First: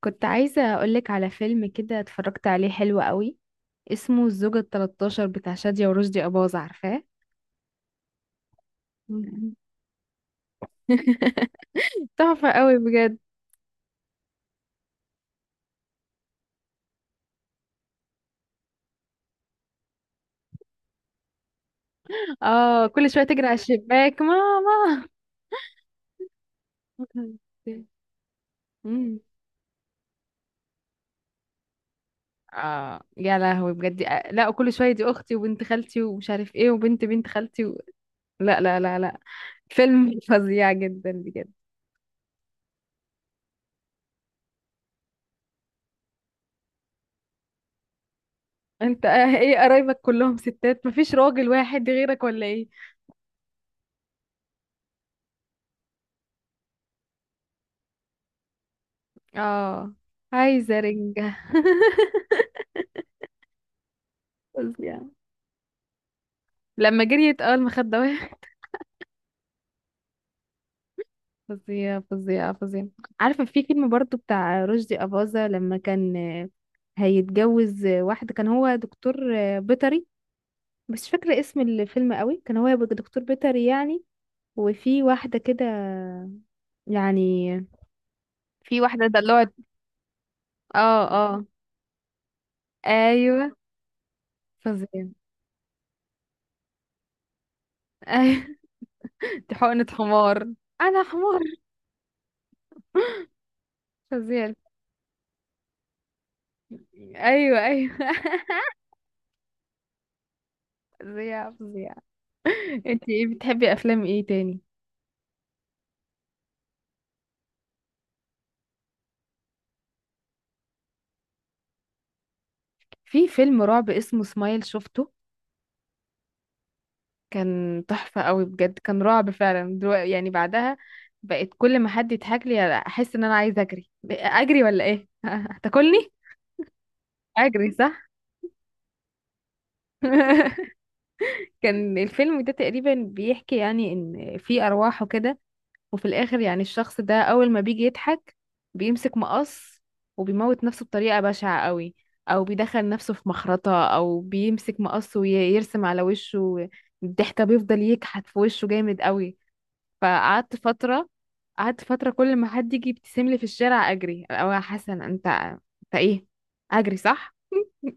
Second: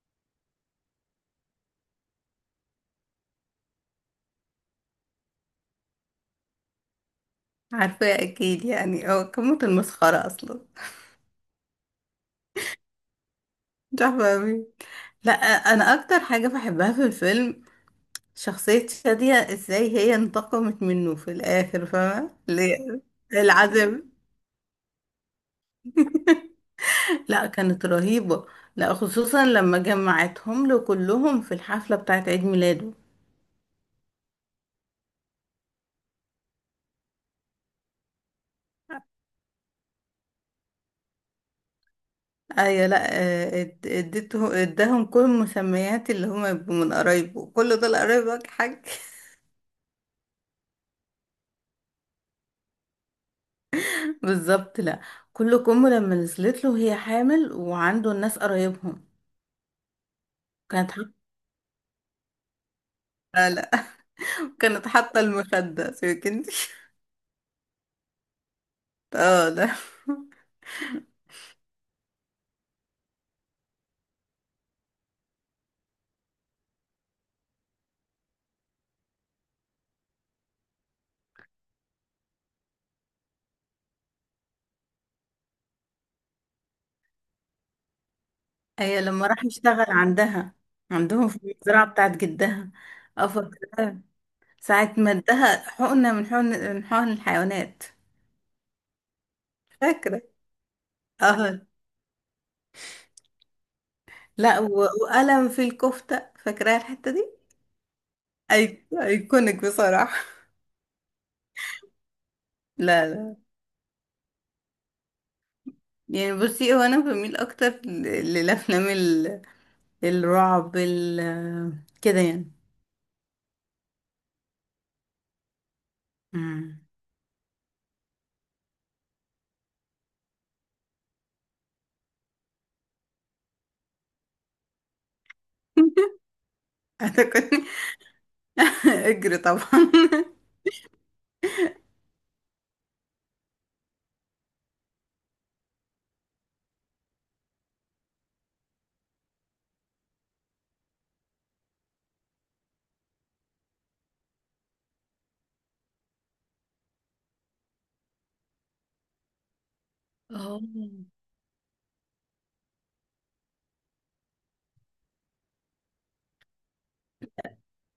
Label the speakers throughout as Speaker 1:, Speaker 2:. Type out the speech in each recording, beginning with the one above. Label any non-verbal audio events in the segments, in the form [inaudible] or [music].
Speaker 1: كنت عايزة أقولك على فيلم كده اتفرجت عليه حلو قوي. اسمه الزوجة التلتاشر بتاع شادية ورشدي أباظة، عارفاه؟
Speaker 2: عارفة اكيد، يعني
Speaker 1: مم.
Speaker 2: كموت المسخرة اصلا.
Speaker 1: تحفة قوي بجد.
Speaker 2: مش عارفة أوي. لا، انا اكتر حاجة بحبها في الفيلم شخصية شادية، ازاي هي انتقمت منه في الاخر، فاهمة
Speaker 1: اه،
Speaker 2: ليه؟
Speaker 1: كل شوية تجري على
Speaker 2: العذاب،
Speaker 1: الشباك ماما.
Speaker 2: لا
Speaker 1: [laughs]
Speaker 2: كانت رهيبة. لا
Speaker 1: مم.
Speaker 2: خصوصا لما جمعتهم له كلهم في الحفلة بتاعت عيد ميلاده.
Speaker 1: اه يا لهوي بجد، لا، وكل شوية دي أختي وبنت خالتي ومش عارف ايه وبنت بنت خالتي و... لا لا لا لا، فيلم [laughs] فظيع جدا بجد.
Speaker 2: ايوه. لا اديته اداهم كل المسميات اللي هما يبقوا من قرايبه، كل دول قرايبك حاج.
Speaker 1: انت ايه، قرايبك كلهم ستات مفيش راجل واحد غيرك ولا ايه؟
Speaker 2: بالظبط. لا كل كم لما نزلت له هي حامل وعنده الناس قرايبهم.
Speaker 1: اه، عايزة
Speaker 2: كانت حاطه،
Speaker 1: رنجة.
Speaker 2: لا لا.
Speaker 1: [laughs]
Speaker 2: [laughs] كانت
Speaker 1: فظيع.
Speaker 2: حاطه المخده، سيبك انت. [laughs]
Speaker 1: لما جريت المخدة وقعت.
Speaker 2: اه لا،
Speaker 1: [laughs] فظيعة فظيعة فظيعة. [laughs] عارفة في فيلم برضو بتاع رشدي أباظة، لما كان هيتجوز واحدة، كان هو دكتور بيطري. بس مش فاكرة اسم الفيلم قوي، كان هو يبقى دكتور بيطري يعني، وفي واحدة كده، يعني في
Speaker 2: هي
Speaker 1: واحدة
Speaker 2: لما راح
Speaker 1: دلوعت.
Speaker 2: يشتغل عندها
Speaker 1: اه
Speaker 2: عندهم في
Speaker 1: اه.
Speaker 2: المزرعه بتاعت جدها. اه
Speaker 1: ايوه
Speaker 2: فاكره. ساعه
Speaker 1: فظيع.
Speaker 2: ما ادها حقنه، من حقن الحيوانات.
Speaker 1: ايوه. [laughs] دي حقنة
Speaker 2: فاكره.
Speaker 1: حمار. انا حمار.
Speaker 2: اه
Speaker 1: فظيع.
Speaker 2: لا و- وقلم في الكفته، فاكراها الحته دي.
Speaker 1: ايوه ايوه.
Speaker 2: ايكونيك بصراحه. [laughs]
Speaker 1: [laughs] فظيع فظيع.
Speaker 2: لا
Speaker 1: انتي ايه،
Speaker 2: لا،
Speaker 1: بتحبي افلام ايه تاني؟
Speaker 2: يعني بصي هو انا بميل اكتر للافلام الرعب، ال آه، كده يعني.
Speaker 1: في فيلم رعب اسمه سمايل، شفته؟
Speaker 2: امم
Speaker 1: كان تحفة قوي بجد، كان رعب فعلا. دلوقتي يعني بعدها بقيت كل ما حد يضحك لي احس ان انا عايزة اجري، اجري ولا ايه؟ [laughs] هتاكلني.
Speaker 2: [laughs] انا كنت،
Speaker 1: اجري صح.
Speaker 2: [laughs] اجري طبعا. [laughs]
Speaker 1: [laughs] كان الفيلم ده تقريبا بيحكي يعني ان في ارواح وكده، وفي الاخر يعني الشخص ده اول ما بيجي يضحك بيمسك مقص وبيموت نفسه بطريقة بشعة قوي، او بيدخل نفسه في مخرطة، او بيمسك مقص ويرسم على وشه الضحكة، بيفضل يكحت في وشه جامد قوي. فقعدت
Speaker 2: اه،
Speaker 1: فترة، قعدت فترة كل ما حد يجي يبتسم لي في الشارع اجري، او يا حسن انت ايه، اجري صح. [laughs]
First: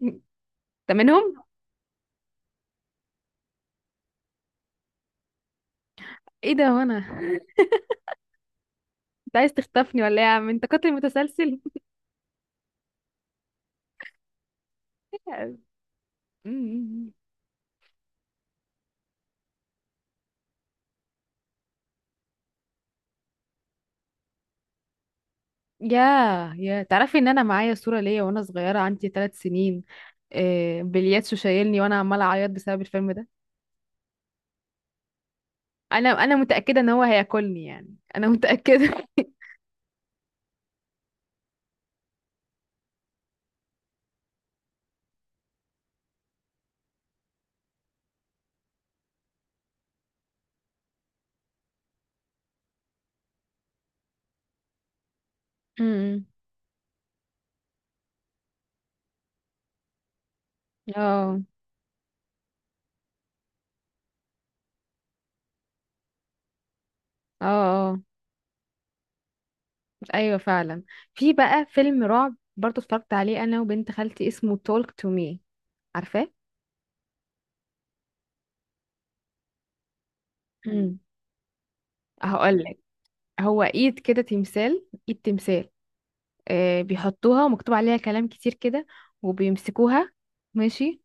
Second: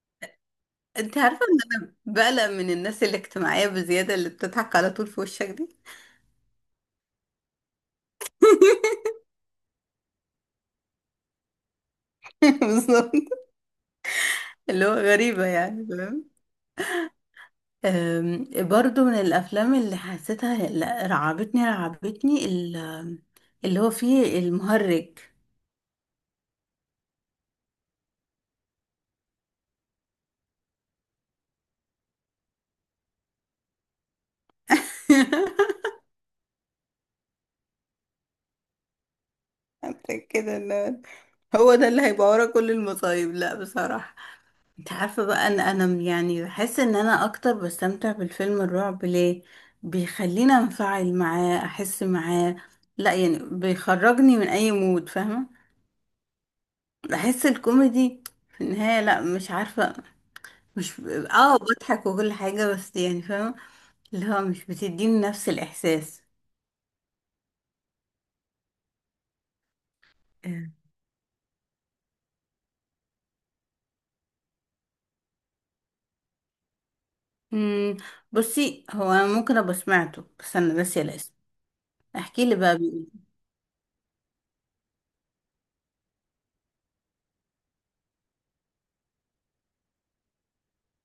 Speaker 1: انت
Speaker 2: انت عارفه
Speaker 1: منهم.
Speaker 2: ان انا بقلق من الناس الاجتماعيه بزياده اللي بتضحك على طول في وشك دي.
Speaker 1: ايه ده؟ وانا انت عايز تخطفني ولا ايه يا عم، انت قاتل متسلسل؟
Speaker 2: [laughs] بالظبط. اللي هو غريبه يعني، فاهم؟
Speaker 1: [laughs]
Speaker 2: برضو من الافلام اللي حسيتها، لا، رعبتني رعبتني اللي هو فيه المهرج.
Speaker 1: ياه، يا تعرفي ان انا معايا صورة ليا وانا صغيرة، عندي 3 سنين، بلياتشو شايلني وانا عمالة اعيط بسبب الفيلم ده.
Speaker 2: [laughs]
Speaker 1: انا متأكدة ان هو هياكلني، يعني انا متأكدة. [laughs]
Speaker 2: حسيت كده إن هو ده اللي هيبقى ورا كل المصايب، لا بصراحه. انت عارفة بقى ان انا يعني بحس ان انا اكتر بستمتع بالفيلم الرعب، ليه بيخليني انفعل معاه، احس معاه، لا يعني بيخرجني من اي مود، فاهمة؟
Speaker 1: أمم.
Speaker 2: بحس الكوميدي في النهاية، لا مش عارفة، مش
Speaker 1: اه
Speaker 2: اه بضحك وكل حاجة، بس يعني فاهمة اللي هو مش بتديني نفس الاحساس.
Speaker 1: اه. اه ايوه فعلا. في بقى فيلم رعب برضو اتفرجت عليه انا وبنت خالتي، اسمه تولك تو مي، عارفاه؟
Speaker 2: امم، بصي هو انا ممكن ابقى سمعته، بس انا
Speaker 1: امم.
Speaker 2: ناسية الاسم. احكي لي
Speaker 1: هقول
Speaker 2: بقى،
Speaker 1: لك،
Speaker 2: بيقول
Speaker 1: هو ايد كده، تمثال ايد تمثال، آه، بيحطوها ومكتوب عليها كلام كتير كده وبيمسكوها، ماشي.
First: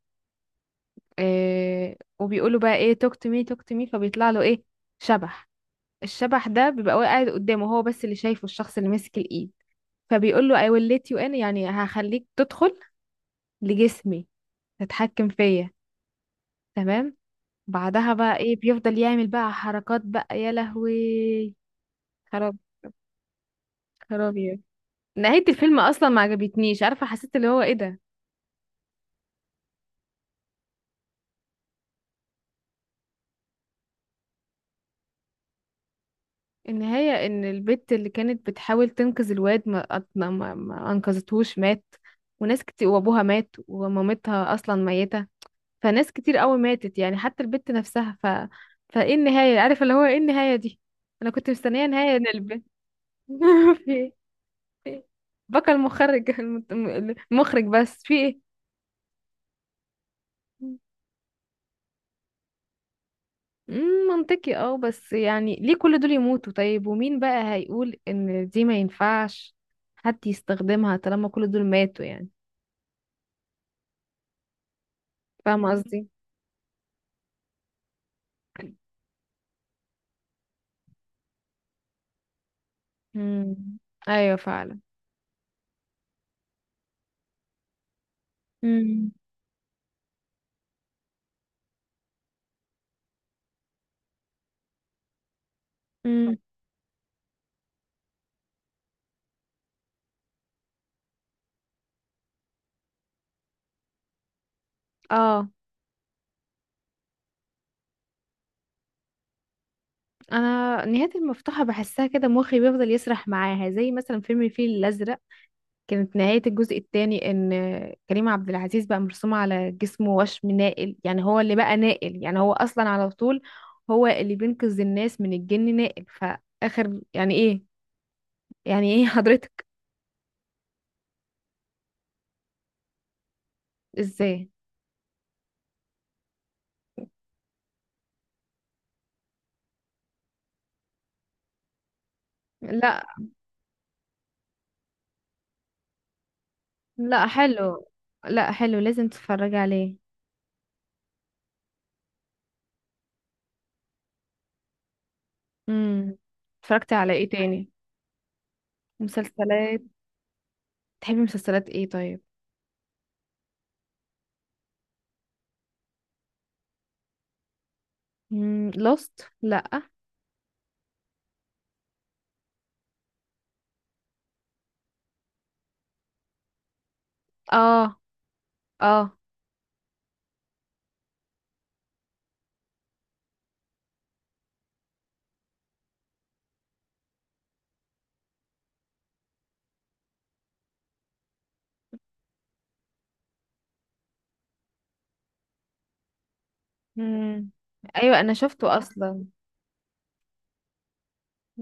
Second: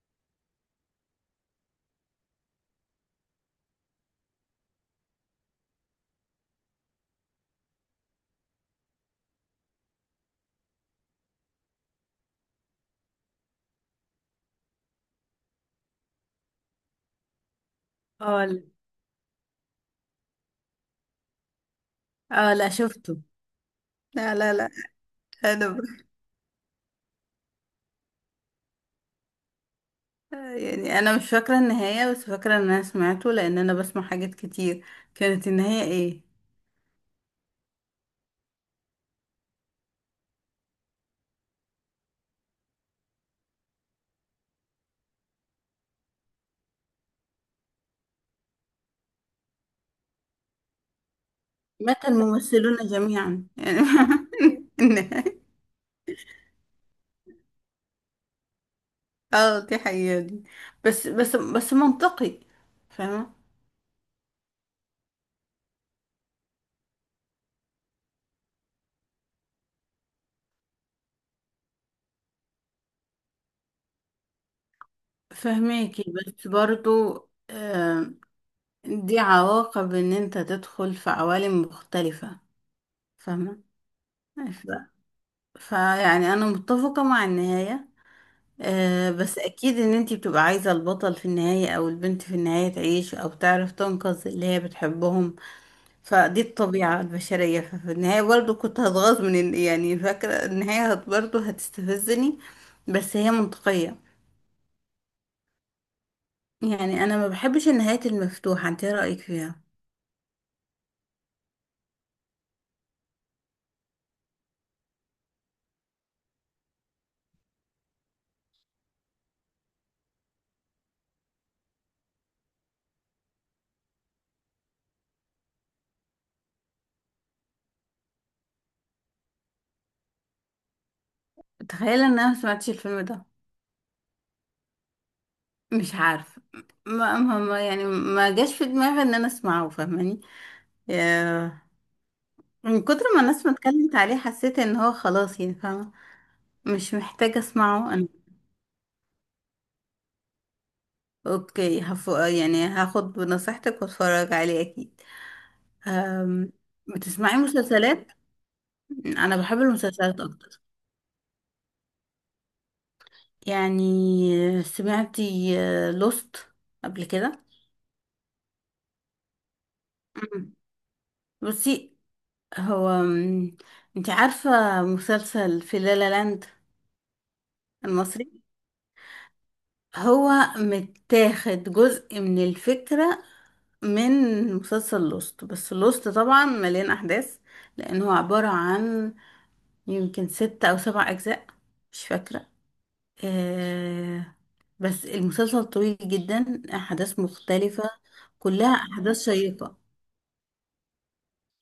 Speaker 1: آه، وبيقولوا بقى ايه، توك تو مي توك تو مي، فبيطلع له ايه، شبح. الشبح ده بيبقى واقع قاعد قدامه، هو بس اللي شايفه، الشخص اللي ماسك الايد، فبيقول له I will let you in، يعني هخليك تدخل لجسمي، تتحكم فيا، تمام. بعدها بقى
Speaker 2: اه
Speaker 1: ايه، بيفضل يعمل بقى حركات بقى يا لهوي.
Speaker 2: اه
Speaker 1: خراب،
Speaker 2: لا، شفته. لا
Speaker 1: خراب
Speaker 2: لا
Speaker 1: يعني.
Speaker 2: لا،
Speaker 1: نهاية
Speaker 2: انا
Speaker 1: الفيلم اصلا ما عجبتنيش، عارفة، حسيت اللي هو ايه ده.
Speaker 2: يعني انا مش فاكره النهايه، بس فاكره ان انا سمعته لان انا بسمع حاجات كتير. كانت النهايه ايه؟
Speaker 1: النهاية ان البت اللي كانت بتحاول تنقذ الواد ما, أت- ما, ما ما انقذتهوش، مات، وناس كتير، وابوها مات، ومامتها اصلا ميتة، فناس كتير قوي ماتت يعني، حتى البت نفسها، ف فايه النهاية، عارف اللي هو ايه النهاية دي، انا كنت مستنية
Speaker 2: مات
Speaker 1: نهاية ان البت...
Speaker 2: الممثلون جميعا يعني.
Speaker 1: [laughs] في ايه؟
Speaker 2: [laughs] النهايه؟
Speaker 1: بكى المخرج المت- المخرج بس في ايه.
Speaker 2: اه دي حقيقه دي، بس منطقي، فاهمه.
Speaker 1: مم، منطقي اه، بس يعني ليه كل دول يموتوا طيب، ومين بقى هيقول ان دي ما ينفعش حد يستخدمها طالما كل دول ماتوا يعني، فاهمة
Speaker 2: فهماكي
Speaker 1: قصدي؟
Speaker 2: بس برضو، آه دي عواقب ان انت تدخل في عوالم مختلفه،
Speaker 1: مم.
Speaker 2: فاهمه.
Speaker 1: ايوه فعلا.
Speaker 2: ف- فيعني انا متفقه مع النهايه. آه
Speaker 1: مم.
Speaker 2: بس اكيد ان انتي بتبقى عايزة البطل في النهاية او البنت في النهاية تعيش او تعرف تنقذ اللي هي بتحبهم.
Speaker 1: مم.
Speaker 2: فدي الطبيعة البشرية. ففي النهاية برضو كنت هتغاظ من يعني فاكرة النهاية برضو هتستفزني، بس هي منطقية.
Speaker 1: اه،
Speaker 2: يعني انا ما بحبش النهايات المفتوحة، انت ايه رأيك فيها؟
Speaker 1: انا نهاية المفتوحة بحسها كده مخي بيفضل يسرح معاها، زي مثلا فيلم الفيل الازرق، كانت نهاية الجزء الثاني ان كريم عبد العزيز بقى مرسوم على جسمه وشم نائل، يعني هو اللي بقى نائل، يعني هو اصلا على طول هو اللي بينقذ الناس من الجن، نائل فاخر، يعني ايه؟ يعني ايه حضرتك؟
Speaker 2: تخيل ان انا ما سمعتش الفيلم ده.
Speaker 1: ازاي؟
Speaker 2: مش عارفة، يعني ما جاش في دماغي ان انا اسمعه، فاهماني؟ آه، من كتر
Speaker 1: لا
Speaker 2: ما الناس ما اتكلمت عليه حسيت ان هو خلاص، يعني فاهمة مش
Speaker 1: لا
Speaker 2: محتاجة
Speaker 1: حلو،
Speaker 2: اسمعه انا.
Speaker 1: لا حلو لازم تتفرجي عليه.
Speaker 2: يعني هاخد بنصيحتك واتفرج عليه اكيد.
Speaker 1: امم.
Speaker 2: أم...
Speaker 1: اتفرجتي على ايه
Speaker 2: بتسمعي
Speaker 1: تاني؟
Speaker 2: مسلسلات؟ انا بحب
Speaker 1: مسلسلات.
Speaker 2: المسلسلات اكتر.
Speaker 1: تحبي مسلسلات ايه طيب؟
Speaker 2: يعني سمعتي لوست قبل كده؟
Speaker 1: لوست؟ لا.
Speaker 2: أمم. بصي، هو انت عارفة مسلسل في لالا لاند
Speaker 1: اه
Speaker 2: المصري؟
Speaker 1: اه.
Speaker 2: هو متاخد جزء من الفكرة من مسلسل لوست، بس لوست طبعا مليان احداث، لانه عبارة عن يمكن ست أو سبع أجزاء، مش فاكرة. آه بس المسلسل طويل جدا، أحداث
Speaker 1: مم.
Speaker 2: مختلفة،
Speaker 1: ايوه انا
Speaker 2: كلها
Speaker 1: شفته
Speaker 2: أحداث
Speaker 1: اصلا،
Speaker 2: شيقة.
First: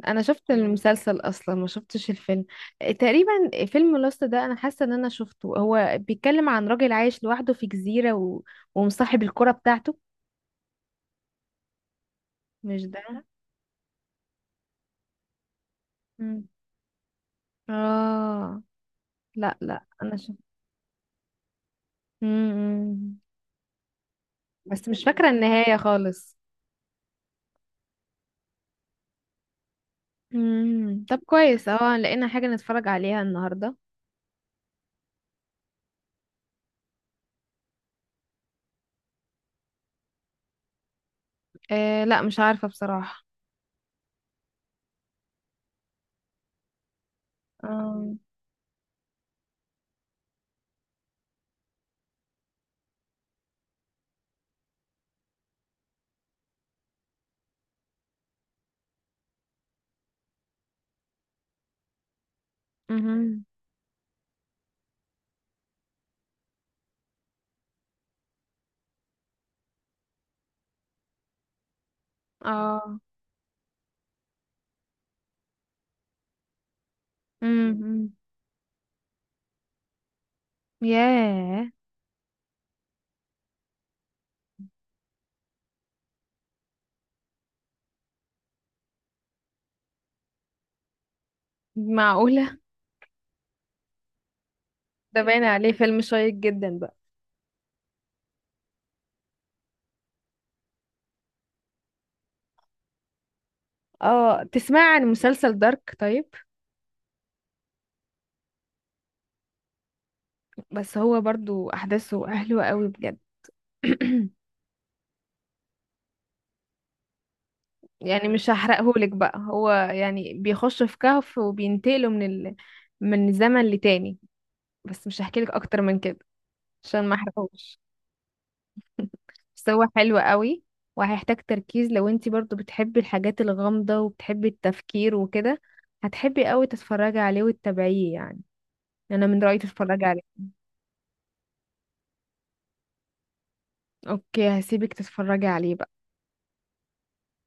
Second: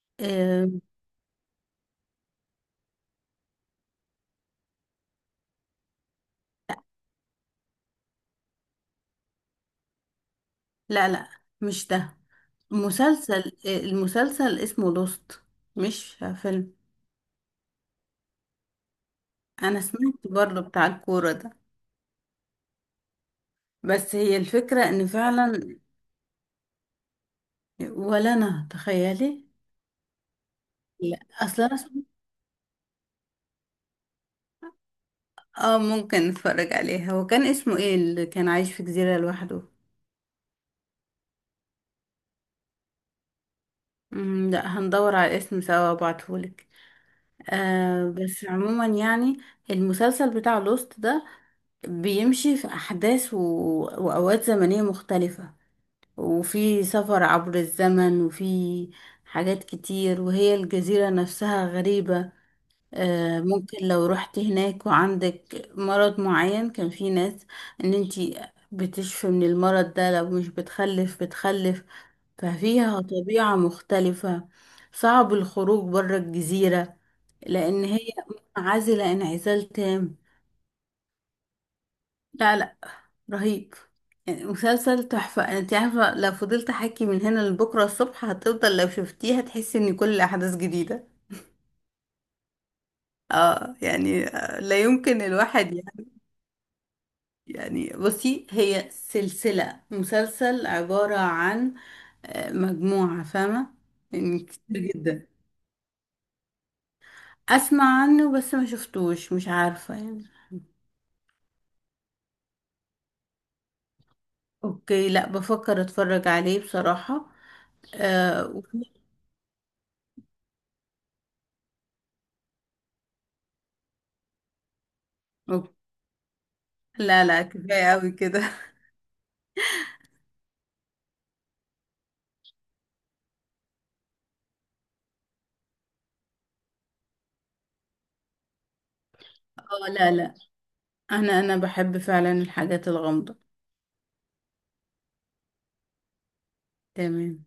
Speaker 1: انا شفت
Speaker 2: آه
Speaker 1: المسلسل اصلا، ما شفتش الفيلم. تقريبا فيلم لوست ده انا حاسه ان انا شفته، هو بيتكلم عن راجل عايش لوحده في جزيره و... ومصاحب الكره بتاعته.
Speaker 2: لا لا، مش ده.
Speaker 1: مش ده؟
Speaker 2: مسلسل، المسلسل اسمه لوست، مش
Speaker 1: مم.
Speaker 2: فيلم.
Speaker 1: اه لا
Speaker 2: أنا
Speaker 1: لا
Speaker 2: سمعت
Speaker 1: انا شفت.
Speaker 2: برضه بتاع الكورة ده،
Speaker 1: مم.
Speaker 2: بس هي
Speaker 1: بس
Speaker 2: الفكرة
Speaker 1: مش
Speaker 2: إن
Speaker 1: فاكره النهايه
Speaker 2: فعلا،
Speaker 1: خالص.
Speaker 2: ولا أنا تخيلي.
Speaker 1: مم،
Speaker 2: لا
Speaker 1: طب
Speaker 2: أصلا
Speaker 1: كويس، اه لقينا حاجه نتفرج عليها النهارده.
Speaker 2: اه ممكن نتفرج عليها. هو كان اسمه ايه اللي كان عايش في جزيرة لوحده؟
Speaker 1: آه لا مش عارفة بصراحة.
Speaker 2: مم، لا هندور على اسم سوا وابعتهولك. آه
Speaker 1: آه.
Speaker 2: بس عموما يعني المسلسل بتاع لوست ده بيمشي في أحداث و... وأوقات زمنية مختلفة، وفي سفر عبر الزمن، وفي حاجات كتير، وهي الجزيرة نفسها غريبة. آه،
Speaker 1: امم.
Speaker 2: ممكن لو رحت هناك وعندك مرض معين، كان في ناس ان انتي بتشفي من المرض ده، لو مش بتخلف بتخلف.
Speaker 1: اه.
Speaker 2: ففيها طبيعة مختلفة، صعب الخروج بره الجزيرة، لان هي
Speaker 1: امم.
Speaker 2: منعزلة انعزال تام.
Speaker 1: ياه.
Speaker 2: لا لا، رهيب. يعني مسلسل تحفة، انت عارفة لو فضلت احكي من هنا لبكرة الصبح هتفضل لو شفتيها تحسي ان كل الاحداث جديدة.
Speaker 1: معقولة؟
Speaker 2: اه يعني، لا يمكن
Speaker 1: ده باين عليه
Speaker 2: الواحد،
Speaker 1: فيلم شيق جدا بقى.
Speaker 2: يعني بصي هي سلسلة، مسلسل عبارة عن مجموعة، فاهمة؟ يعني
Speaker 1: اه،
Speaker 2: كتير
Speaker 1: تسمع عن
Speaker 2: جدا.
Speaker 1: مسلسل دارك طيب؟
Speaker 2: أسمع عنه بس ما شفتوش، مش عارفة يعني.
Speaker 1: بس هو برضو احداثه حلوة قوي بجد. [clears throat]
Speaker 2: أوكي، لا بفكر أتفرج عليه بصراحة.
Speaker 1: يعني
Speaker 2: آه
Speaker 1: مش
Speaker 2: وفي-
Speaker 1: هحرقهولك بقى، هو يعني بيخش في كهف وبينتقلوا من ال... من زمن لتاني، بس مش هحكيلك
Speaker 2: أوكي.
Speaker 1: اكتر من كده عشان ما
Speaker 2: لا لا،
Speaker 1: احرقهوش.
Speaker 2: كفاية أوي كده.
Speaker 1: بس هو حلو قوي، وهيحتاج تركيز. لو انتي برضو بتحبي الحاجات الغامضة وبتحبي التفكير وكده هتحبي قوي تتفرجي عليه وتتابعيه يعني. انا من رأيي
Speaker 2: [laughs] اه
Speaker 1: تتفرجي
Speaker 2: لا
Speaker 1: عليه.
Speaker 2: لا، أنا بحب فعلا الحاجات الغامضة.
Speaker 1: اوكي هسيبك تتفرجي عليه بقى.
Speaker 2: تمام.